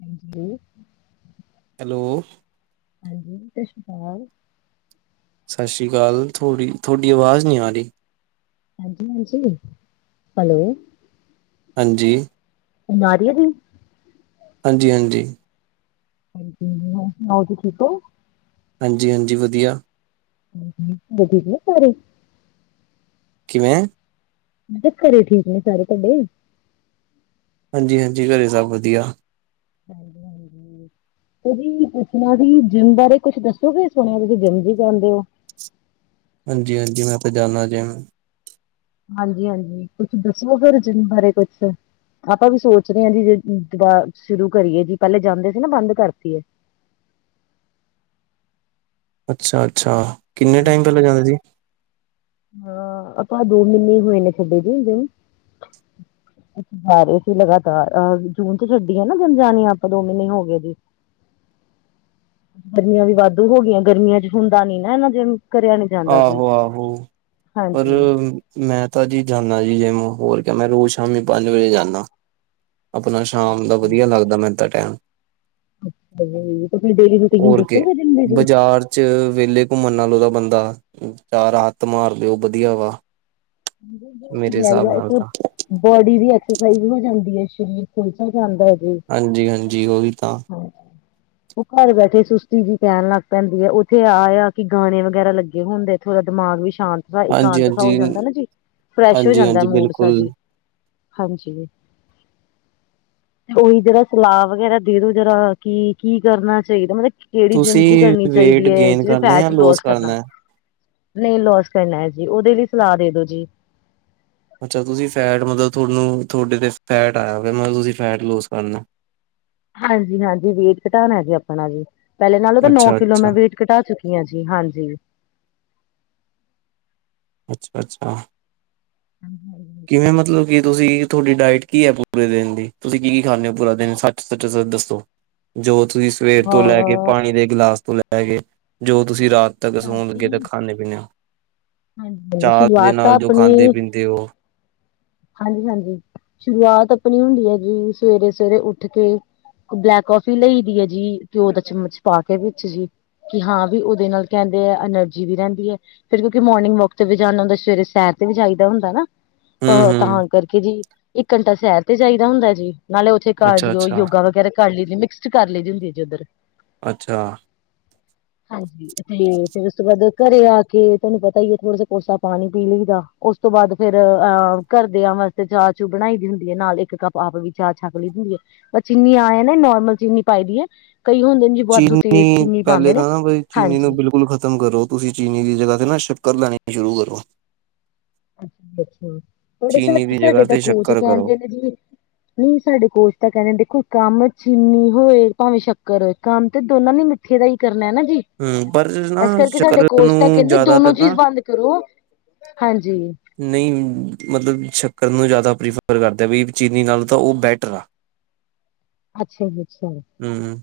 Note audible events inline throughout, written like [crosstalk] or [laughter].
ਹਾਂਜੀ। ਹੈਲੋ। ਹਾਂਜੀ। ਸਤਿ ਸ਼੍ਰੀ ਅਕਾਲ। ਸਤਿ ਸ਼੍ਰੀ ਅਕਾਲ। ਥੋੜੀ ਤੁਹਾਡੀ ਵਾਜ਼ ਨੀ ਆ ਰਹੀ। ਹਾਂਜੀ ਹਾਂਜੀ। ਹੈਲੋ। ਹਾਂਜੀ। ਨਾਰੀਏ ਦੀ। ਹਾਂਜੀ ਹਾਂਜੀ। ਹਾਂਜੀ ਹ ਆਓ ਜ ਠੀਕ ਹੋ। ਹਾਂਜੀ ਹਾਂਜੀ ਵਧੀਆ। ਹੋਠ ਸਾਰੇ। ਕਿਵੇਂ। ਮ ਘਰੇ ਠੀਕ ਨੇ ਸਾਰੇ ਤੁਹਾਡੇ। ਹਾਂਜੀ ਹਾਂਜੀ ਘਰੇ ਸਭ ਵਧੀਆ। [inaudible] ਹਾਂਜੀ-ਹਾਂਜੀ, ਜੀ ਪੁਛਣਾ ਜ ਜਿੰਮ ਬਾਰੇ ਕੁਝ ਦੱਸੋ ਕੀ ਸੁਣਿਆ ਤੁਸੀਂ ਜਿੰਮ ਜ ਜਾਦੇ ਹੋ? ਹਾਂਜੀ ਹਾਂਜੀ ਮੈਂ ਆਪ ਜਾਣਾ ਜੇ। ਹਾਂਜੀ ਹਾਂਜੀ ਕੁੱਛ ਦੱਸੋ ਗ ਰਜਨ ਬਾਰੇ ਕੁਛ। ਆਪਾਂ ਵੀ ਸੋਚ ਰਹੇ ਹਾਂ ਜੀ ਜੇ ਦਬਾਰ ਸ਼ੁਰੂ ਕਰੀਏ ਜੀ ਪਹਿਲੇ ਜਾਂਦੇ ਸੀ ਨਾ ਬੰਦ ਕਰਤੀਏ। ਅੱਛਾ ਅੱਛਾ ਕਿੰਨੇ ਟਾਈਮ ਪਹਿਲਾਂ ਜਾਂਦਾ ਜੀ। ਹਾਂ ਆਪਾਂ ਦੋ ਮੀਨੇ ਹੋਏ ਨੇ ਛਡੇ ਜੇ ਜਿੰਮ। [inaudible] ਸਾਰੇ ਸੀ ਲਗਾਤਾਰ ਅਹ ਜੂਨ ਚ ਛੱਡੀ ਹੈ ਨਾ ਜਿੰਮ ਜਾਾਣੀ ਆਪ ਦੋ ਮਹੀਨੇ ਹੋ ਗਏ ਜੀ। [inaudible] ਗਰਮੀਆਂ ਵੀ ਵਾਧੂ ਹੋ ਗਈਆਂ ਗਰਮੀਆਂ ਚ ਹੁੰਦਾ ਨੀ ਨਾ ਇਹਨਾਂ ਜਿੰਮ। ਆਹੋ ਆਹੋ ਪਰ। ਹਾਂਜੀ ਮੈਂ ਤਾਂ ਜੀ ਜਾਂਦਾ ਜੀ ਜਿਵੇ ਹੋਰ ਕ ਮੈਂ ਰੋਜ਼ ਸ਼ਾਮੀ ਪੰਜ ਵਜੇ ਜਾਂਦਾ। ਆਪਣਾ ਸ਼ਾਮ ਦਾ ਵਧੀਆ ਲੱਗਦਾ ਮੈਨ ਤਾਂ ਟੈਮ। ਅੱਛ ਜ ਤੁਸੀਂ ਡੇਲੀ ਰੂਟੀਨ ਹੋਰ ਕੇ ਦੱਸੋਗੇ ਜਿੰਮ ਦੀ ਜੀ। ਬਾਜ਼ਾਰ ਚ ਵਿਹਲੇ ਘੁੰਮਣ ਨਾਲੋ ਤ ਬੰਦਾ ਚਾਰ ਹੱਥ ਮਾਰ ਦਿਓ ਵਧੀਆ ਵਾ ਮੇਰੇ ਗਿਆਈ ਹਿਸਾਬ ਆ ਨਾਲ ਇਸ। ਤਾਂ ਬੋਡੀ ਦੀ ਐਕਸਰਸਾਈਜ਼ ਹੋ ਜਾਂਦੀ ਹੈ ਸਰੀਰ ਫੁਲਟ ਹੋ ਜਾਂਦਾ ਹੈ ਜੇ ਹਾਂਜੀ -ਹਾਂਜੀ ਉਹੀ ਤਾਂ। ਉਹ ਘਰ ਬੈਠੇ ਸੁਸਤੀ ਜੀ ਪੈਣ ਲੱਗ ਪੈਂਦੀ ਹੈ, ਉੱਥੇ ਆ ਆ ਕਿ ਗਾਣੇ ਵਗੈਰਾ ਲੱਗੇ ਹੁੰਦੇ। ਥੋੜਾ ਦਿਮਾਗ ਵੀ ਸ਼ਾਂਤ, ਇਕਾਂਤ ਹਾਂਜੀ-ਹਾਂਜੀ, ਹੋ ਜਾਂਦਾ ਨਾ ਜੀ। ਫਰੈਸ਼ ਹੋ ਜਾਂਦਾ ਹਾਂਜੀ-ਹਾਂਜੀ ਮੂਡ ਬਿਲਕੁਲ। ਸਾਜੀ ਹਾਂਜੀ। ਤੇ ਉਹੀ ਜਿਹੜਾ ਸਲਾਹ ਵਗੈਰਾ ਦੇ ਦੋ ਜਰਾ ਕੀ -ਕੀ ਕਰਨਾ ਚਾਹੀਦਾ, ਮਤਲਬ ਕੀ। ਕਿਹੜੀ ਜਿਮ ਜੀ ਤੁਸੀਂ ਕਰਨੀ ਵੇਟ ਚਾਹੀਦੀ ਹੈ, ਗੇਨ ਜਿਵੇਂ ਕਰਨਾ ਜਾਂ ਫੈਟ ਲੋਸ ਕਰਨਾ ਹੋਏ। ਨਹੀਂ ਲੋਸ ਕਰਨਾ ਹੈ ਜੀ, ਉਹਦੇ ਲਈ ਸਲਾਹ ਦੇ ਦੋ ਜੀ ਅੱਛਾ ਤੁਸੀਂ ਫੈਟ ਮਤਲਬ ਤੁਹਾਨੂੰ, ਤੁਹਾਡੇ ਤੇ ਫੈਟ ਆਇਆ ਹੋਇਆ ਮਤਲਬ ਤੁਸੀਂ ਫੈਟ ਲੂਜ ਕਰਨਾ। ਹਾਂਜੀ -ਹਾਂਜੀ ਵੇਟ ਘਟਾਉਣਾ ਜੀ ਆਪਣਾ ਜੀ, ਪਹਿਲੇ ਨਾਲੋਂ ਤਾਂ ਨੌ ਕਿਲੋ ਅੱਛਾ-ਅੱਛਾ, ਮੈਂ ਵੇਟ। ਘਟਾ ਚੁੱਕੀ ਆਂ ਜੀ, ਹਾਂਜੀ ਅੱਛਾ- ਅੱਛਾ। [inaudible] ਮਤਲਬ ਕਿ ਤੁਸੀਂ ਤੁਹਾਡੀ ਡਾਇਟ ਕੀ ਹੈ ਪੂਰੇ ਦਿਨ ਦੀ, ਤੁਸੀਂ ਕੀ- ਕੀ ਖਾਂਦੇ ਹੋ ਪੂਰਾ ਦਿਨ, ਸੱਚ ਸੱਚ ਦੱਸੋ? ਜੋ ਤੁਸੀਂ ਸਵੇਰ ਤੋਂ ਲੈ ਕੇ, ਹਾਂ ਪਾਣੀ ਦੇ ਗਿਲਾਸ ਤੋਂ ਲੈ, ਕੇ ਜੋ ਤੁਸੀਂ ਰਾਤ ਤੱਕ ਸੌਣ ਲੱਗੇ ਤਾਂ ਸਟਾਰਟਿੰਗ ਖਾਂਦੇ- ਪੀਦੇ ਹੋ, ਹਾਂਜੀ ਚਾਹਅ ਦੇ ਸ਼ੁਰੂਆਤ ਤਾਂ ਨਾਲ ਜੋ ਆਪਣੀ ਖਾਂਦੇ- ਪੀਂਦੇ ਉਹ। ਹਾਂਜੀ -ਹਾਂਜੀ। ਸ਼ੁਰੂਆਤ ਆਪਣੀ ਹੁੰਦੀ ਹੈ ਜੀ ਸਵੇਰੇ- ਸਵੇਰੇ ਉੱਠ ਕੇ ਬਲੈਕ ਕਫੀ ਲਈ ਦੀ ਹੈ ਜੀ, ਘਿਓ ਦਾ ਚਮਚ ਪਾ ਕੇ ਵਿੱਚ ਜੀ। ਕਿ ਹਾਂ ਵੀ, ਉਹਦੇ ਨਾਲ ਕਹਿੰਦੇ ਆ, ਐਨਰਜੀ ਵੀ ਰਹਿੰਦੀ ਹੈ। ਫੇਰ ਕਿਉਂਕਿ ਮੋਰਿੰ ਵਕ ਤੇ ਵੀ ਜਾਣਾ ਹੁੰਦਾ, ਸਵੇਰੇ ਸੈਰ ਤੇ ਵੀ ਜਾਈਦਾ ਹੁੰਦਾ ਨਾ। ਅਹ ਹੂੰ-ਹੂੰ, ਤਾਂ ਕਰਕੇ ਜੀ, ਇੱਕ ਘੰਟਾ ਸ਼ਹਿਰ ਤੇ ਚਾਹੀਦਾ ਹੁੰਦਾ ਜੀ, ਨਾਲੇ ਉੱਥੇ ਘਰਡੀਓ ਅੱਛਾ-ਅੱਛਾ, ਅੱਛਾ। ਯੋਗਾ ਵਗੈਰਾ ਕਰ ਲਈ ਮਿਕਸ ਕਰ ਲਈ ਹੁੰਦੀ ਹੈ ਜੇ ਉੱਧਰ। ਅੱਛਾ। ਹਾਂਜੀ ਤੇ ਫਿਰਰ, ਉਸ ਤੋਂ ਬਾਅਦ ਘਰੇ ਆ ਕੇ, ਤੁਹਾਨੂੰ ਪਤਾ ਹੀ ਹੈ ਥੋੜਾ ਜ ਕੋਸਾ ਪਾਣੀ ਪੀ ਲਈਦਾ। ਉਸ ਤੋਂ ਬਾਅਦ ਫੇਿਰ ਅ ਘਰਦਿਆਂ ਵਾਸਤੇ ਚਾਹ- ਚੂ ਬਣਾਈ ਦੀ ਹੁੰਦੀ ਹੈ, ਨਾਲ ਇੱਕ ਕੱਪ ਆਪ ਵੀ ਚਾਹ ਛੱਕ ਲਈ ਦਈਂ ਹੈ।। ਚੀਨੀ ਆਏ ਨੇ ਨੋਰਮਲ ਚੀਨੀ ਪਾਈ ਦੀ ਹੈ, ਕਈ ਹੁੰਦੇ ਨੇ ਜੀ ਵਾਧੂ ਚੀਨੀ ਤੇਜ਼ ਚੀਨੀ ਪਹਿਲੇ ਪਾਉਂਦੇ ਨੇ ਤਾਂ ਨਾ ਬੀ ਚੀਨੀ ਹਾਂਜੀ। ਨੂੰ ਬਿਲਕੁਲ ਖ਼ਤਮ ਕਰੋ। ਤੁਸੀਂ ਚੀਨੀ ਦੀ ਜਗ੍ਹਾ ਤੇ ਨਾ ਸ਼ੱਕਰ ਲੈਣੀ ਸ਼ੁਰੂ ਕਰੋ। ਅੱ ਅੱਛਾ। ਪਰ ਚੀਨੀ ਦੀ ਜਗ੍ਹਾ ਸਾਡੇ ਤਾਂ ਤੇ ਕੋਚ ਸ਼ੱਕਰ ਕਰੋ ਕਹਿੰਦੇ ਨੇ ਜੀ। ਨਹੀਂ, ਸਾਡੇ ਕੋਚ ਤਾਂ ਕਹਿੰਦੇ ਦੇਖੋ, ਕੰਮ ਚੀਨੀ ਹੋਏ ਭਾਵੇਂ ਸ਼ੱਕਰ ਹੋਏ, ਕੰਮ ਤੇ ਦੋਨਾਂ ਨੇ ਮਿੱਠੇ ਦਾ ਹੀ ਕਰਨਾ ਹੈ ਜੀ। ਹੂੰ ਪਰ ਨਾ ਇਸ ਕਰਕੇ ਸਾਡੇ ਸ਼ੱਕਰ ਕੋਸਚ ਤਾਂ ਨੂੰ ਕਹਿੰਦੇ ਦੋਨੋ ਜ਼ਿਆਦਾਤਰ ਚੀਜ਼ ਨਾ ਬੰਦ ਕਰੋ। ਹਾਂਜੀ। ਨਹੀਂ, ਮਤਲਬ ਸ਼ੱਕਰ ਨੂੰ ਜ਼ਿਆਦਾ ਪ੍ਰੀਫਰ ਕਰਦੇ ਵੀ, ਚੀਨੀ ਨਾਲ ਤਾਂ ਉਹ ਬੈਟਰ ਆ। [inaudible] ਅੱਛਾ ਜੀ, ਅੱਛਾ ਜੀ। ਹੂ- ਹੂ।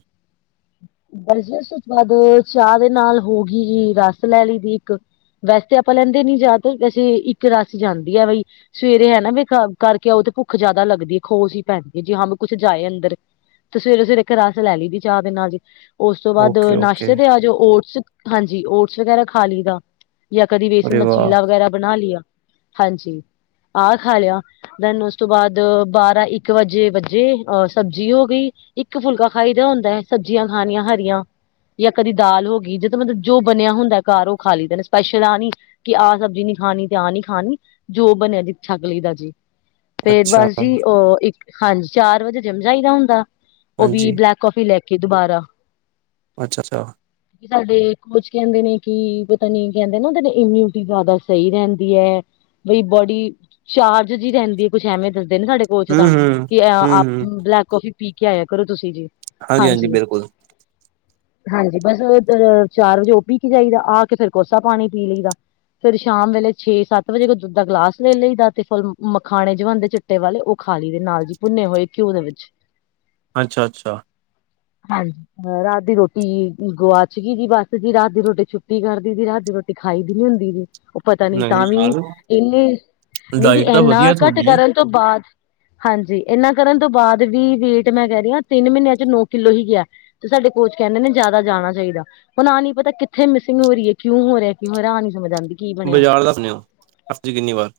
ਬਰਜਸ ਉਸ ਤੋਂ ਬਾਅਦ ਚਾਹ ਦੇ ਨਾਲ ਹੋ ਗਈ, ਰਸ ਲੈ ਲਈ ਦੀ ਇੱਕ। ਵੈਸੇ ਤਾਂ ਆਪਾਂ ਲੈਂਦੇ ਨੀ ਜਾਦਾ, ਵੈਸੇ ਇੱਕ ਰਾਸ ਜਾਂਦੀ ਹੈ ਬਈ। ਸਵੇਰੇ ਹੈ ਨਾ ਵੀੇਖ ਕਰਕੇ ਆਓ ਤਾਂ ਭੁੱਖ ਜ਼ਿਆਦਾ ਲੱਗਦੀ ਹੈ, ਖੋ ਹੀ ਪੈਂਦੀ ਹੈ ਜੀ ਹਾਂ ਕੁੱਛ ਜਾਏ ਅੰਦਰ। ਤੇ ਸਵੇਰੇ- ਸਵੇਰੇ ਇੱਕ ਰਸ ਲੈ ਲਈ ਦੀ ਚਾਹ ਨਾਲ ਜੀ ਉਸ ਤੋਂ ਬਾਅਦ ਓਕੇ ਓਕੇ ਨਾਸ਼ਤੇ ਤੇ ਆ ਜਾਓ, ਓਟਸ ਹਾਂਜੀ, ਓਟਸ ਵਗੈਰਾ ਖਾ ਲਈ ਦਾ। ਜਾਂ ਕਦੀ ਵੇਸਣ ਅਰੇ ਦਾ ਵਾਹ ਚੀਲਾ ਵਗੈਰਾ ਬਣਾ ਲਿਆ। ਹਾਂਜੀ, ਆਹ ਖਾ ਲਿਆ। ਥੇਨ, ਉਸ ਤੋਂ ਬਾਅਦ ਬਾਰਾਂ ਇੱਕ ਵਜੇ ਵੱਜੇ, ਅਹ ਸਬਜ਼ੀ ਹੋ ਗਈ। ਇੱਕ ਫੁਲਕਾ ਖਾਈ ਦਾ ਹੁੰਦਾ ਹੈ, ਸਬਜ਼ੀਆਂ ਖਾਣੀਆਂ ਹਰੀਆਂ। ਜਾਂ ਕਦੀ ਦਾਲ ਹੋ ਗਈ, ਜਦੋਂ ਮਤਲਬ ਜੋ ਬਣਿਆ ਹੁੰਦਾ ਘਰ, ਉਹ ਖਾ ਲਈ ਦਾ, ਸਪੈਸ਼ਲ ਆ ਨੀ। ਕਿ ਆਹ ਸਬਜ਼ੀ ਨੀ ਖਾਣੀ ਤੇ ਆਹ ਨੀ ਖਾਣੀ, ਜੋ ਬਣਿਆ ਜੀ ਛਕ ਲਈ ਦਾ ਜੀ। ਫੇਰ ਅੱਛਾ ਬਸ ਜੀ ਉਹ, ਇੱਕ ਹਾਂਜੀ, ਚਾਰ ਵਜੇ ਜਿੰਮ ਜਾਈਦਾ ਹੁੰਦਾ, ਉਹ ਵੀ ਹਾਂਜੀ ਬਲੈਕ ਕੋਫੀ ਲੈ ਕੇ। ਕੇ ਦੁਬਾਰਾ। ਅੱਛਾ- ਅੱਛਾ। ਸਾਡੇ ਕੋਚ ਕਹਿੰਦੇ ਨੇ ਕਿ ਪਤਾ ਨੀ ਕਹਿੰਦੇ ਨਾ ਉਹ ਇਮਿਊਨਿਟੀ ਜ਼ਿਆਦਾ ਸਹੀ ਰਹਿੰਦੀ ਹੈ। ਬਈ ਬੋਡੀ ਚਾਰਜ ਜਿਹੀ ਰਹਿੰਦੀ ਹੈ ਕੁਛ ਐਵੇਂ ਦੱਸਦੇ ਨੇ ਸਾਡੇ। ਸੋਚ ਹੂੰ ਤਾਂ, ਹੂੰ ਕਿ ਹੂੰ ਆਪ ਹੂੰ ਬਲੈਕ ਕੌਫੀ ਪੀ ਕੇ ਆਇਆ ਕਰੋ ਤੁਸੀਂ ਜੀ। ਹਾਂਜੀ। ਹਾਂਜੀ। ਬਸ ਦ, ਚਾਰ ਵਜ਼ੇ ਓ ਪੀ ਕੇ ਜਾਈਦਾ, ਆ ਕੇ ਫ਼ਿਰ ਕੋਸਾ ਪਾਣੀ ਪੀ ਲਈਦਾ। ਫ਼ਿਰ ਸ਼ਾਮ ਵੇਲੇ ਛੇ-ਸੱਤ ਵਜ਼ੇ ਕੁ, ਦੁੱਧ ਦਾ ਗਲਾਸ ਲੈ ਲਈਦਾ ਤੇ ਫੁੱਲ, ਮਖਾਣੇ ਜਵਾਅਦੇ ਚ' ਪੁਣੇ ਵਾਲੇ ਓ ਖਾਂ ਲੀਏਦੇ ਨਾਲ ਜੀ, ਭੁੰਨੇ ਹੋਏ ਘਿਓ ਦੇ ਵਿੱਚ। ਅੱਛਾ-ਅੱਛਾ। ਹਾਂਜੀ, ਰਾਤ ਦੀ ਰੋਟੀ ਗੁਆਚ ਗਈ ਜੀ, ਬਸ ਜੀ। ਰਾਤ ਦੀ ਰੋਟੀ ਛੁੱਟੀ ਕਰਤੀ ਸੀ। ਰਾਤ ਦੀ ਰੋਟੀ। ਦਿਖਾਈ ਦੀ ਨੀ ਹੁੰਦੀ ਨੀ। ਪਤਾ ਨੀ ਨਹੀਂ ਤਾਵੀ, ਯਾਰ ਇੰਨੇ, ਨਹੀਂ ਜੀ ਡਾਇਟ ਤਾਂ ਇੰਨਾ ਵਧੀਆ ਘੱਟ ਤੁਹਾਡੀ ਕਰਨ ਤੋਂ ਬਾਅਦ, ਹਾਂਜੀ। ਇਹਨਾਂ ਕਰਨ ਤੋਂ ਬਾਅਦ ਵੀ ਵੇਟ ਮੈਂ ਕਹਿ ਰਈਂ ਆਂ, ਤਿੰਨ ਮਹੀਨੇ ਨੋ ਕਿੱਲੋ ਹੀ ਗਿਆ ਤੇ ਸਾਡੇ ਕੋਚ ਕਹਿੰਦੇ ਨੇ ਜ਼ਿਆਦਾ ਜਾਣਾ ਚਾਹੀਦਾ। ਮਤਲਬ ਆ ਨਹੀਂ ਪਤਾ ਕਿੱਥੇ ਮਿਸਿੰਗ ਹੋ ਰਈ ਏ, ਕਿਉਂ ਹੋ ਰਿਹਾ ਕਿਉ ਹੋ ਰਿਆ ਆ ਨ ਸਮਝ ਆਂਦੀ। ਬਜ਼ਾਰ ਦੱਸਨੇ ਆਂ ਹਫ਼ਤੇ ਕਿੰਨੀ ਵਾਰ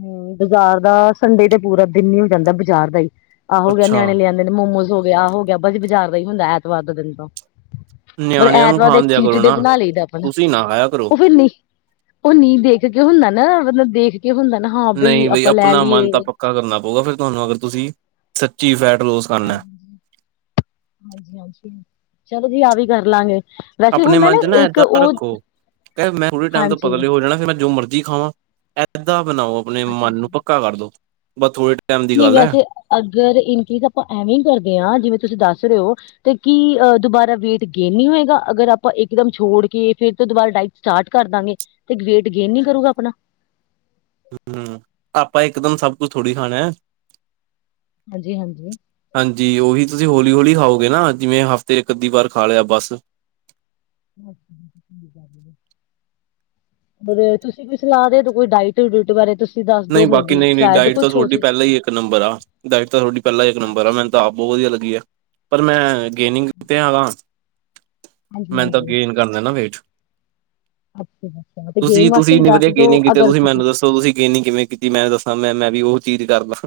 ਹੁੰ ਬਾਜ਼ਾਰ ਦਾ, ਸੰਡੇ ਤੇ ਪੂਰਾ ਦਿਨ ਹੀ ਹੋ ਜਾਂਦਾ ਬਜ਼ਾਰ ਦਾ ਈ ਆਹੋ ਗਿਆ ਅੱਛਾ ਨਿਆਣੇ ਲਿਆਂਦਾ ਨ ਮੋਮੋਸ ਹੋ ਗਿਆ, ਆਹ ਹੋ ਗਿਆ, ਬਸ ਬਜ਼ਾਰ ਦਾ ਈ ਹੁੰਦੈ ਐਤਵਾਰ ਦਾ ਦਿਨ ਤਾਂ। ਮਤਲਬ ਨਿਆਣਿਆਂ ਨੂੰ ਐਤਵਾਰ ਦਾ ਖਾਣ ਇੱਕ ਦਿਆ ਕਰੋ ਚੀਟਡੇ ਨਾ ਬਣਾ ਲਈਦਾ ਆਪਣਾ। ਤੁਸੀਂ ਨਾ ਖਾਇਆ ਕਰੋ ਉਹ ਫਿਰ ਨੀ ਉਹ ਨੀਂ ਦੇਖ ਕੇ ਹੁੰਦਾ ਨਾ ਮਤਲਬ ਦੇਖ ਕੇ ਹੁੰਦਾ ਨਾ ਹਾਂ ਬਈ ਨਹੀਂ ਆਪਾਂ ਲੈ ਆਪਣਾ ਮਨ ਤਾਂ ਲੀਏ। ਪੱਕਾ ਕਰਨਾ ਪਊਗਾ ਫੇਰ ਤੁਹਾਨੂੰ ਅਗਰ ਤੁਸੀਂ, ਸੱਚੀ ਫੈਟ ਰੋਸ ਹਾਂਜੀ। ਹਾਂਜੀ-ਹਾਂਜੀ ਚਲੋ ਜੀ ਆਹ ਵੀ ਕਰ ਲਾਂਗੇ, ਵੈਸੇ ਹੁੰਦਾ ਨਾ ਇੱਕ ਉਹ ਕਿੰ ਮੈਂ ਥੋੜ੍ਹੇ ਟਾਈਮ ਤੋਂ ਹਾਂਜੀ ਪਤਲੇ ਹੋ ਜਾਣਾ ਫੇਰ ਮੈਂ ਜੋ ਮਰਜੀ ਖਾਵਾਂ, ਏਦਾਂ ਬਨਾਓ। ਆਪਣੇ ਅੱਛਾ ਮੰਨ ਨੂੰ ਜੀ ਪੱਕਾ ਕਰ ਦੋ। ਬ ਥੋ ਨਹੀਂ ਵੈਸੇ, ਅਗਰ ਇਨਕੀਜ਼ ਆਪਾਂ ਐਵੇਂ ਹੀ ਕਰਦੇ ਆਂ ਜਿਵੇਂ ਤੁਸੀਂ ਦੱਸ ਰਹੇ ਓ ਤੇ ਕੀ, ਅ, ਦੁਬਾਰਾ ਵੇਟ ਗੇਨ ਨਹੀਂ ਹੋਏਗਾ, ਅਗਰ ਆਪਾਂ ਇੱਕਦਮ ਛੌੜ ਕੇ ਫਿਰ ਤੋਂ ਦੁਬਾਰਾ ਡਾਈ ਸਟਾਰਟ ਕਰ ਦਾਂਗੇ, ਤੇ ਗੇ੍ਟ ਗੇਨ ਨੀ ਕਰੂਗਾ ਆਪਣਾ? ਹੁੰ ਆਪਾਂ ਇੱਕ ਦਮ ਸਭ ਕੁੱਛ ਥੋੜ੍ਹੀ ਖਾਣੈ। ਹਾਂਜੀ-ਹਾਂਜੀ। ਹਾਂਜੀ। ਉਹੀ ਤੁਸੀਂ ਹੋਲੀ-ਹੋਲੀ ਖਾਓਗੇ ਨਾ, ਜਿਵੇਂ ਹਫ਼ਤੇ ਇੱਕ-ਅੱਧੀ ਵਾਰ ਖਾ ਲਿਆ ਬਸ। ' [inaudible] ਫੇਰ ਤੁਸੀ ਵੀ ਸਲਾਹ ਦੇ ਦੋ ਕੋਈ ਡਾਇਟ ਡੂਟ ਬਾਰੇ ਤੁਸ ਨਈਂ ਬਾਕੀ ਨਈਂ-ਨਈਂ ਡਾਇਟ ਤਾਂ ਤੁਹਾਡੀ ਪਹਿਲਾਂ ਹੀ ਇੱਕ ਨੰਬਰ ਆ, ਡਾਇਟ ਤਾਂ ਤੁਹਾਡੀ ਪਹਿਲਾਂ ਹੀ ਇੱਕ ਨੰਬਰ ਆ। ਅੱਛਾ, ਮ ਦਾ ਬਹੁਤ ਵਧੀਆ ਲੱਗੀ ਐ, ਪਰ ਮੈਂ ਗੇਨਿੰਗ ਤੇ ਐਗਾ। ਹਾਂਜੀ ਮੈ ਤਾਂ ਹਾਂਜੀ ਗੇਨ ਕਰਨੈ ਨਾ ਵੇਟ। ਅੱਛਾ ਅੱਛਾ, ਤੇ ਗੇਨ ਵਾਸਤੇ ਤੁਸੀ-ਤੁਸੀ ਹੀ ਇੰਨੀ ਵਧੀ ਦੱਸ ਗੇਨ ਦੋ ਨੀ ਕੀਤੇ ਅਗਰ ਤੁਸੀਂ ਕਿਸੇ ਮੈਂਨੂੰ ਦੱ ਤੁਸੀਂ ਗੇਨਿੰਗ ਕਿਵੇਂ ਕੀਤੀ? ਮੈਂ ਦੱਸਾਂ, ਮੈਂ, ਮੈਂ ਵੀ ਉਹ ਚੀਜ਼ ਕਰਲਾਂ।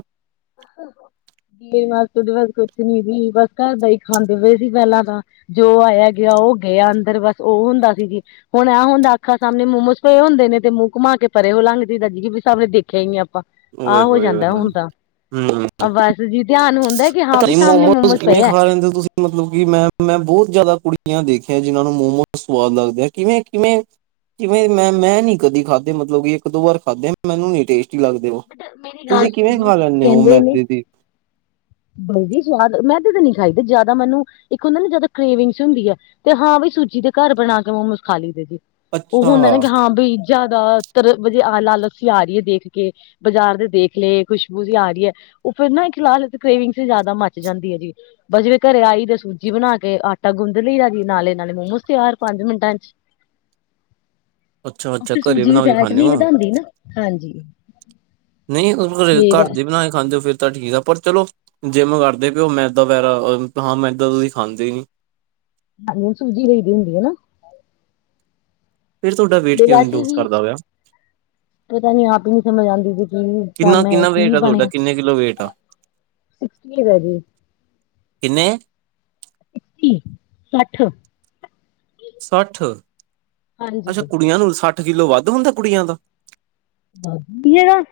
' [inaudible] ' ਬਸ ਕੁੱਛ ਨੀ ਸੀ, ਬਸ ਘਰ ਦਾ ਹੀ ਖਾਂਦੇ ਪਏ ਸੀ, ਪਹਿਲਾਂ ਤਾਂ। ਜੋ ਆਇਆ ਗਿਆ ਉਹ ਗੇਯਾ ਅੰਦਰ ਬਸ ਓ ਹੁੰਦਾ ਸੀ ਜੀ। ਹੁਣ ਆ ਹੁੰਦਾ ਅੱਖਾਂ ਸਾਹਮਣੇ ਮੋਮੋਸ ਪਏ ਹੁੰਦੇ ਨੇ ਤੇ ਮੂੰਹ ਘੁੰਮਾ ਕੇ ਪਰੇ ਓ ਲੰਘ ਜੀਂਦਾ। ' [unintelligible] ' ਦੇਖਿਆ ਨੀ ਆਪਾਂ। ਆਂ ਓਏ ਹੋ ਹੋਏ ਹੋਏ ਜਾਂਦਾ ਹੋਏ ਹੁਣ ਤਾਂ, ਹੂੰ ਬਸ ਜੀ ਧਿਆਨ ਹੁੰ ਪਤਾ ਨੀ ਮੋਮੋਸ ਤੁਸੀਂ ਕਿਵੇਂ ਖਾਂ ਲੈਂਦੇ ਤੁਸੀਂ? ਮਤਲਬ ਕਿ ਮੈਂ, ਮੈਂ ਬਹੁਤ ਜ਼ਿਆਦਾ ਕੁੜੀਆਂ ਦੇਖੀਆਂ ਜਿੰਨਾਂ ਨੂੰ ਮੋਮੋਜ਼ ਸਵਾਦ ਲੱਗਦੇਆ। ਕਿਵੇਂ-ਕਿਵੇਂ ਜਿਵੇਂ ਮੈਂ-ਮੈਂ ਨੀ ਕਦੀ ਖਾਦੇ ਮਤਲਬ ਕੀ ਇੱਕ-ਦੋ ਵਾਰ ਖਾਦੇ ਮੈਂਨੂੰ ਨੀ ਟੇਸਟੀ ਲੱ ' [inaudible] ' ਤੁਸੀਂ ਕਿਵੇਂ ਖਾਂ ਲੈੱਨੇ ਓਂ ਮੈਦੇ ਦੀ ਬਨਦੀ ਸਵਾਦ ਮੈਂ ਤੇ ਤਾਂ ਨੀ ਖਾਈ ਜ਼ਿਆਦਾ ਮੈਂਨੂੰ, ਇੱਕ ਹੁੰਦਾ ਨਾ ਜੱਦ ਕਰੇਵਿੰਗਸ ਹੁੰਦੀ ਐ। ਤੇ ਹਾਂ ਵੀ ਸੁੱਜੀ ਦੇ ਘਰ ਬਣਾ ਕੇ ਮੋਮੋਸ ਖਾ ਲਈਦੇ ਸੀ। ਓ ਹੁੰਦਾ ਨਾ ਅੱਛਾ ਕਿ ਹਾਂ ਬੀ ਜ਼ਿਆਦਾਤਰ ਮੂਜੇ ਆ ਲਾਲਸ ਈ ਆ ਰਹੀ ਏ ਦੇਖ ਕੇ। ਬਾਜ਼ਾਰ ਤੇ ਦੇਖ ਲਏ, ਖੁਸ਼ਬੂ ਜੀ ਆ ਰਹੀ ਏ ਓ ਫਿਰ ਨਾ ਇਕ ਲਾਲਸ ਕ੍ਰੇਵਿੰਗਸ ਜ਼ਿਆਦਾ ਮੱਚ ਜਾਂਦੀ ਏ ਜੀ। ਪਰ ਜਿਵੇਂ' ਘਰੇ ਆਈ ਤੇ ਸੁੱਜੀ ਬਣਾ ਕੇ ਆਟਾ ਗੁੰਦ ਲਈਦਾ ਜੀ ਨਾਲੇ-ਨਾਲੇ ਮੋਮੋਸ ਤਿਆਰ ਪੰਜ ਮਿੰਟਾਂ 'ਚ'। [unintelligible] ਅੱਛਾ-ਅੱਛਾ ਫਿਰ ਘਰੇ ਸੂਜੀ ਦੀ ਬਣਾ ਕੇ ਫੈਟ ਖਾਂਦੇ ਨੀਂ ਹੋ ਵਧਾਂਦੀ ਨਾ, ਹਾਂਜੀ। ਨਹੀਂ ਘ ਤੇ ਘਰ ਵੈ- ਦੇ ਬਣਾ ਕੇ ਖਾਂਦੇ ਹੋ ਫਿਰ? ਤਾਂ ਠੀਕ ਆ ਪਰ ਚਲੋ, ਜਿੰਮ ਕਰਦੇ ਪਿਓ ਮੈਦਾ ਵੈਰਾ ਹਾਂ ਮੈਦਾ ਤੁਸੀਂ ਖਾਂਦੇ ਹੀ ਨੀ। ਹਾਂਜੀ ਹ ਸੂਜੀ ਲਈ ਦੀ ਹੁੰਦੀ ਹੈ ਨਾ? ਫਿਰ ਤੁਹਾਡਾ ਵੇਟ ਤੇ ਕਿਉਂ ਨੀਂ ਵੈਸੇ ਲੂਜ ਵੀ ਕਰਦਾ ਪਿਆ? ਪਤਾ ਨੀ ਆਪ ਹੀ ਨੀ ਸਮਝ ਆਂਦੀ ਸੀ ਕੀ ਕੰਮ ਐਂ ਕਿੰਨਾ-ਕਿੰਨਾ ਕੀ ਵੇਟ ਆ ਤੁਹਾਡਾ ਬਣਿਆ। ਕਿੰਨੇ ਕਿੱਲੋ ਵੇਟ ਆ ਸਸ ਹੈ ਜੀ। [unintelligible] ਕਿੰਨੇ? ਇੱਕੀ, ਸੱਠ। ਸੱਠ ਹਾਂਜੀ ਅੱਛਾ, ਕੁੜੀਆਂ ਨੂੰ ਸੱਠ ਕਿੱਲੋ ਵੱਧੂ ਹੁੰਦਾ, ਕੁੜੀਆਂ ਦਾ। ' [inaudible]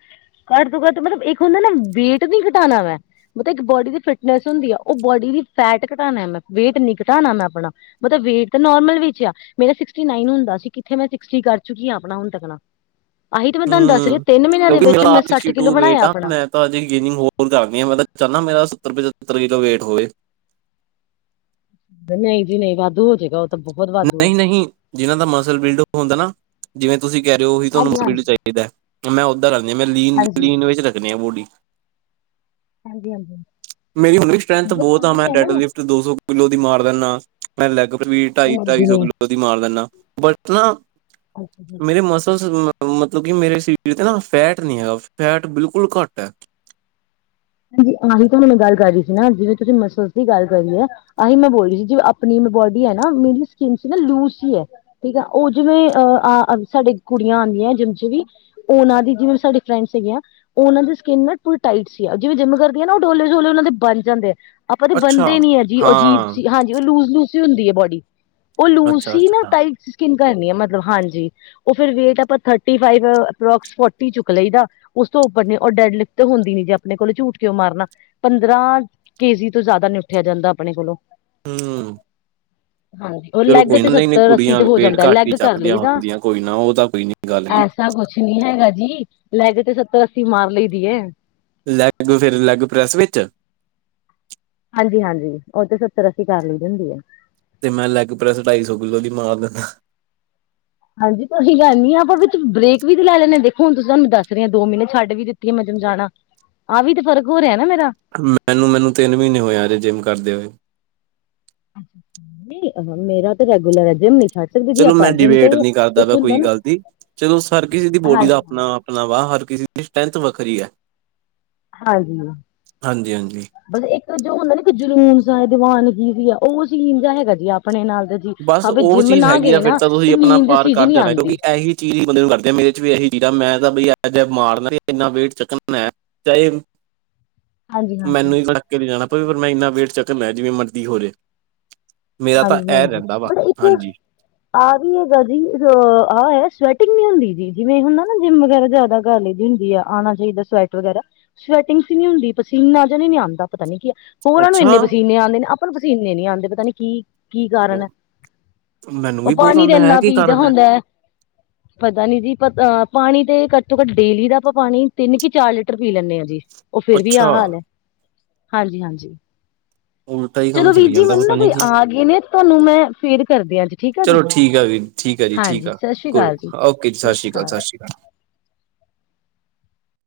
ਘੱਟ ਤੋਂ ਘੱਟ ਮਤਲਬ ਇੱਕ ਹੁੰਦਾ ਨਾ, ਵੇਟ ਨੀ ਘਟਾਣਾ ਮੈਂ। ਮੈ ਕਿਹਾ, ਇੱਕ ਬੋਡੀ ਦੀ ਫਿਟਨੈਂਸ ਹੁੰਦੀ ਆਂ। ਓ ਬੋਡੀ ਦੀ ਫੈਟ ਘਟਾਣਾ ਮੈਂ, ਵੇਟ ਨਹੀਂ ਘਟਾਣਾ ਮੈਂ ਆਪਣਾ। ਮਤਲਬ ਵੇਟ ਤਾਂ ਨਾਰਮਲ ਵਿੱਚ ਆ, ਮੇਰਾ ਸਿਕਸਟੀ- ਨਾਈਨ ਹੁੰਦਾ ਸੀ ਕਿੱਥੇ ਮੈਂ ਸਿਕਟੀ ਕਰ ਚੁੱਕੀ ਹਾਂ, ਆਪਣਾ ਹੁਣ ਤੱਕ ਨਾ। ਆਹੀ ਤੇ ਮੈਂ ਤੁਹਾਨੂੰ ਦੱਸ ਰਹੀ ਹੂੰ, ਤਿੰਨ ਮਹੀਨਿਆਂ ਦੇ ਕਿਉਂਕਿ ਵਿੱਚ ਮੇਰਾ ਮੈਂ ਆਪ' ਸੱਠ ਕਿੱਲੋ ਸਿਕਟੀ-ਟੂ ਵੇਟ ਬਣਾਇਆ ਆ, ਆਪਣਾ ਮੈਂ ਤਾਂ ਅਜੇ ਗੇਨਿੰਗ ਹੋਰ ਕਰਨੀ ਆ, ਮੈਂ ਤਾਂ ਚਾਹਣਾ ਮੇਰਾ ਸੱਤਰ-ਪਚੱਤਰ ਕਿੱਲੋ ਵੇਟ ਹੋਏ। ਨਹੀਂ ਜੀ-ਨਹੀਂ, ਵਾਧੂ ਹੋਜੇਗਾ। ਨਹੀਂ-ਨਹੀਂ, ਜਿਨ੍ਹਾਂ ਦਾ ਮਸਲ ਬਿਲਡ ਹੁੰਦਾ ਨਾ ਜਿਵੇਂ ਤੁਸੀਂ ਕਹਿ ਰਹੇ, ਓਵੀ ਤੁਹਾਨੂੰ ਹਾਂਜੀ ਹਾਂਜੀ ਚਾਹੀਦਾ ਹੈ ਮੈਂ ਓਦਾਂ ਕਰਨੀ ਮੈਂ ਹਾਂਜੀ ਲੀਨ-ਲੀਨ ਵਿੱਚ ਰੱਖਣੀ ਆ ਬੌਡੀ। ਹਾਂਜੀ-ਹਾਂਜੀ। ਮੇਰੀ ਹੁਣ ਵੀ ਸਟੈ੍ਂਥ ਬਹੁਤ ਆ ਮੈਂ ਡੈਡਲਿਫ਼ਟ ਦੋ ਸੌ ਕਿਲੋ ਦੀ ਮਾਰ ਦਿੰਣਾ ਮੈਂ ਲੈਗ ਵੀ ਨਹੀਂ ਜੀ ਢਾਈ-ਢਾਈ ਸੌ ਨਹੀਂ ਕਿਲੋ ਦੀ ਮਾਰ ਦਿਣਾ ਬਟ ਨਾ, ਹਾਂਜੀ ਮੇਰੇ ਮਸ ਮਸਲ ਮਤਲਬ ਕੀ ਮੇਰੇ ਸ਼ਰੀਰ ਤੇ ਨਾ ਫੈਟ ਨੀ ਆਯਾ, ਫੈ ਬਿਲਕੁਲ ਘੱਟ ਹੈ। ਹਾਂਜੀ, ਆਹੀ ਤਾਂ ਮੈਂ ਗੱਲ ਕਰ ਰਹੀ ਸੀ ਨਾ। ਜਿਵੇਂ ਤੁਸੀਂ ਮਸਲ ਦੀ ਗੱਲ ਕਰੀਏ। ਆਹੀ ਮੈਂ ਬੋਲ ਰਹੀ ਸੀ, ਜਿ ਆਪਣੀ ਬੋਡੀ ਹੈ ਨਾ ਮੇਰੀ ਸਕਿਨ ਸੀ ਨਾ ਲੂਜ ਹੀ ਹੈ। ਠੀਕ ਆ, ਉਹ ਜਿਵੇਂ ਅ ਸਾਡੇ ਕੁੜੀਆਂ ਆਉਂਦੀਆਂ ਜਿਮ ਚ ਵੀ ਉਹਨਾਂ ਦੀ ਜਿਵੇਂ ਸਾਡੇ ਫਰੈਂਡਸ ਸੀ ਗੀਆਂ ਉਹਨਾਂ ਦੀ ਸਕਿੰਨ ਨਾ ਪੂਰੀ ਟਾਈਟ ਸੀ। ਜਿਵੇਂ ਜਿੰਮ ਕਰਦੀ ਨਾ ਉਹ ਡੋਲੇ-ਸੋਲੇ ਉਹਨਾਂ ਦੇ ਬਣ ਜਾਂਦੇ ਆ। ਆਪਾਂ ਤੇ ਅੱਛਾ ਬੰਦੇ ਨੀ ਹੈ ਜੀ ਅਜੀਬ ਹਾਂ ਸੀ ਹਾਂਜੀ, ਉਹ ਲੂਸ-ਲੂਸ ਹੁੰਦੀ ਹੈ ਬੋਡੀ। ਉਹ ਲੂਸ ਅੱਛਾ ਸੀ ਨਾ ਅੱਛਾ ਟਾਈਟ ਸਕਿਨ ਕਰਨੀ ਆ, ਮਤਲਬ ਹਾਂਜੀ। ਉਹ ਫਿਰ ਵੇਟ ਆਪਾਂ ਥਰਟੀ ਫਇਫ ਅਪਰੋਕਸ ਫੋਰਟੀ ਚੁੱਕ ਲਈਦਾ। ਉਸ ਤੋਂ ਉੱਪਰ ਨੇ ਔ ਡੈਡ ਲਿਫਟ ਹੁੰਦੀ ਨੀ। ਆਪਣੇ ਕੋਲ ਝੂਠ ਕਿਉਂ ਮਾਰਨਾ, ਪੰਦਰਾਂ ਕੇ ਜੀ ਤੋਂ ਜ਼ਿਆਦਾ ੳਠਿਆ ਜਾਂਦਾ ਆਪਣੇ ਕੋਲੋਂ। ਹੂੰ। ਹਾਂਜੀ। ਉਹ ਲੈਗ ਤੇ ਨਹੀਂ ਸੱਤਰ-ਅੱਸੀ ਕੁੜੀਆਂ ਤੇ ਹੋ ਵੇਟ ਜਾਂਦਾ ਘੱਟ ਹੀ ਲੈਗ ਕਰ ਚੱਕਦੀਆਂ ਲਈਦਾ, ਹੁੰਦੀਆਂ ਕੋਈ ਨਾ ਉਹ ਤਾਂ ਕੋਈ ਨੀ ਗੱਲ ਗੀ। ਐਸਾ ਕੁਛ ਕੁਛ ਨੀ ਹੈਗਾ ਜੀ, ਲੈਗ ਤੇ ਸੱਤਰ, ਅੱਸੀ ਮਾਰ ਲਈ ਦੀਏ। ਲੈਗ ਫੇਿਰ ਲੈਗ ਪ੍ਰੈਸ ਵਿੱਚ। ਹਾਂਜੀ-ਹਾਂਜੀ, ਉਹ ਤੇ ਸੱਤਰ, ਅੱਸੀ ਕਰ ਲੈਂਦੀ ਹੁੰਦੀ ਹੈ। ਤੇ ਮੈਂ ਲੈੱਗ ਪ੍ਰੈਸ ਢਾਈ ਸੌ ਕਿੱਲੋ ਦੀ ਮਾਰ ਲੈ ਲਿਂਦਾ। ਹਾਂਜੀ, ਤੁਸੀ ਜਾਨਿਆ, ਆਪਾਂ ਵਿੱਚ ਬਰੇਕ ਵੀ ਲੈ ਲੈਨੇ ਹਾ, ਦੇਖੋ ਹੁਣ ਤੁਸੀਂ ਤੁਹਾਨੂੰ ਦੱਸ ਰਹੇ ਹੋ ਦੋ ਮਹੀਨੇ ਛੱਡ ਵੀ ਦਿੱਤ ਕੀ ਮੈਂ ਜਿਮ ਜਾਣਾ, ਆਹ ਵੀ ਤੇ ਫਰਕ ਹੋ ਰਿਹਾ ਨਾ ਮੇਰਾ। ਮੈਨੂੰ- ਮੈਨੂੰ ਤਿੰਨ ਮਹੀਨੇ ਹੋਏ, ਆਜੇ ਜਿੰਮ ਕਰਦੇ ਹੋਏ। ਨੀ, ਮੇਰਾ ਤਾਂ ਰੈਗੂਲਰ ਹੈ ਜਿਮ ਨੀ ਛੱਡ ਸਕਦੇ ਜੀ ਚਲੋ ਮੈ ਆਪਾਂ ਜਿੰਮ ਡੀਵੇਟ ਤੇ ਨਹੀਂ ਕਰਦਾ ਇੱਕ ਵਾ ਹੁੰਦਾ ਕੋਈ ਨਾ ਗੱਲ ਨਹੀਂ ਚਲੋ ਹਰ ਕਿਸੇ ਦੀ ਬੋਡੀ ਦਾ ਹਾਂਜੀ ਆਪਣਾ ਆਪਣਾ ਵਾਹ, ਹਰ ਕਿਸੇ ਦੀ ਸਟਰ੍ਰੈਂਥ ਵੱਖਰੀ ਹੈ। ਹਾਂਜੀ। ਹਾਂਜੀ ਹਾਂਜੀ ਬਸ ਇੱਕ ਜੋ ਹੁੰਦਾ ਨੀ ਇੱਕ ਜਨੂਨ ਸਾਏ, ਦੀਵਾਨਗੀ ਵੀ ਆ, ਉਹ ਸੀਨ ਜਾ ਹੈਗਾ ਜੀ ਆਪਣੇ ਨਾਲ। ਬਸ ਅਗਰ ਉਹ ਜਿੰਮ ਚੀਜ਼ ਨਾ ਹੈਗੀ ਆ ਗਏ ਫਿਰ ਨਾ ਤਾਂ ਤੇ ਤੁਸੀਂ ਆਪਣਾ ਨੀਂਦ ਪਾਰ ਸੀਜ ਕਰ ਨੀ ਜਾਣਾ ਕਿਉਂਕਿ ਆਉਂਦੀ। ਇਹੀ ਚੀਜ਼ ਬੰ ਕਰਦੇ ਮੇਰੇ ਚ ਵੀ ਇਹੀ ਚੀਜ਼ ਆ, ਮੈਂ ਤਾਂ ਬ ਅਜ ਮਾਰਨਾ ਇੰਨਾ ਵੇਟ ਚੱਕਣਾ ਚਾਹੇ ਇਹ ਹਾਂਜੀ ਹਾਂਜੀ ਮੈਨੂੰ ਹੀ ਕੜੱਕ ਕੇ ਨਹੀਂ ਜਾਣਾ ਪਵੇ, ਪਰ ਮੈਂ ਇੰਨਾ ਵੇਟ ਚੱਕਰ ਲਿਆ ਜਿਵੇਂ ਮਰਜ਼ੀ ਹੋ ਰਹੇ। ਮੇਰਾ ਤਾਂ ਹਾਂਜੀ ਇਹ ਹਾਂਜੀ ਰਹਿੰਦਾ ਵਾ ਬਟ ਇੱਕ ਹਾਂਜੀ। ਆਹ ਵੀ ਹੈਗਾ ਜੀ ਅ ਆਹ ਸਵੈਟਿੰਗ ਨ ਹੁੰਦੀ ਜੀ, ਜਿਵੇਂ ਹੁੰਦਾ ਨਾ ਜਿੰਮ ਵਗੈਰਾ ਜ਼ਿਆਦਾ। ਗਲ ਈਹੋ ਜੀ ਹੁੰਦੀ ਆ ਆਣਾ ਚਾਹੀਦਾ, ਸਵੈਟ ਵਗੈਰਾ ਸਵੈਟਿੰਗਸ ਨੀ ਹੁੰਦੀ, ਪਸੀਨਾ ਨਜਰ ਨੀ ਆਉਂਦਾ ਪਤਾ ਨੀ ਕਿ ਹਾ। ਹੋਰਾਂ ਨੂੰ ਇੰਨੇ ਅੱਛਾ ਪਸੀਨੇ ਆਉਂਦੇ ਨੇ ਆਪਾਂ ਨੂੰ ਪਸੀਨੇ ਨਹੀਂ ਆਉਂਦੇ ਪਤਾ ਨੀ ਕੀ ਕੀ ਕਾਰਨ ਹੈ ਮੈਨੂੰ ਉਹ ਵੀ ਬਹੁਤ ਪਾਣੀ ਤੇ ਆਉਂਦਾ ਹੈ ਇਨਾ ਕੀ ਪੀਦਾ ਕਾਰਨ ਹੁੰਦਾ ਹੈ। [inaudible] ਪਤਾ ਨੀ ਜੀ, ਪ ਪਾਣੀ ਤੇ ਘੱਟ ਤੋਂ ਘੱਟ ਡੇਲੀ ਦਾ ਆਪਾਂ ਪਾਣੀ ਤਿੰਨ ਕੀ ਚਾਰ ਲੀਟਰ ਪੀ ਲੈਂਦੇ ਆਜੀ। ਉਹ ਫਿਰ ਵੀ ਆਹ ਅੱਛਾ ਹਾਲ ਹੈ, ਹਾਂਜੀ-ਹਾਂਜੀ। ਉਲਟਾ ਹੀ ਕੰਮ ਚਲੀ ਜਾਂਦਾ ਪਤਾ ਨੀ ਜੀ ਗਏ ਨੇ ਤੁਹਾਨੂੰ ਮੈਂ ਫੇਰ ਕਰਦੀ ਆ ਜੀ ਠੀਕ ਆ ਜੀ। ਚਲੋ ਠੀਕ ਆ ਵੀ, ਠੀਕ ਆ ਜੀ ਠੀਕ ਹਾਂਜੀ ਆ। ਸਤਿ ਸ੍ਰੀ ਕੁ ਅਕਾਲ ਜੀ ਓਕੇ ਜੀ ਸਤਿ ਸਸ ਸ੍ਰੀ ਕਾਲ, ਅਕਾਲ। ਸਸ ਸ੍ਰੀ ਕਾਲ।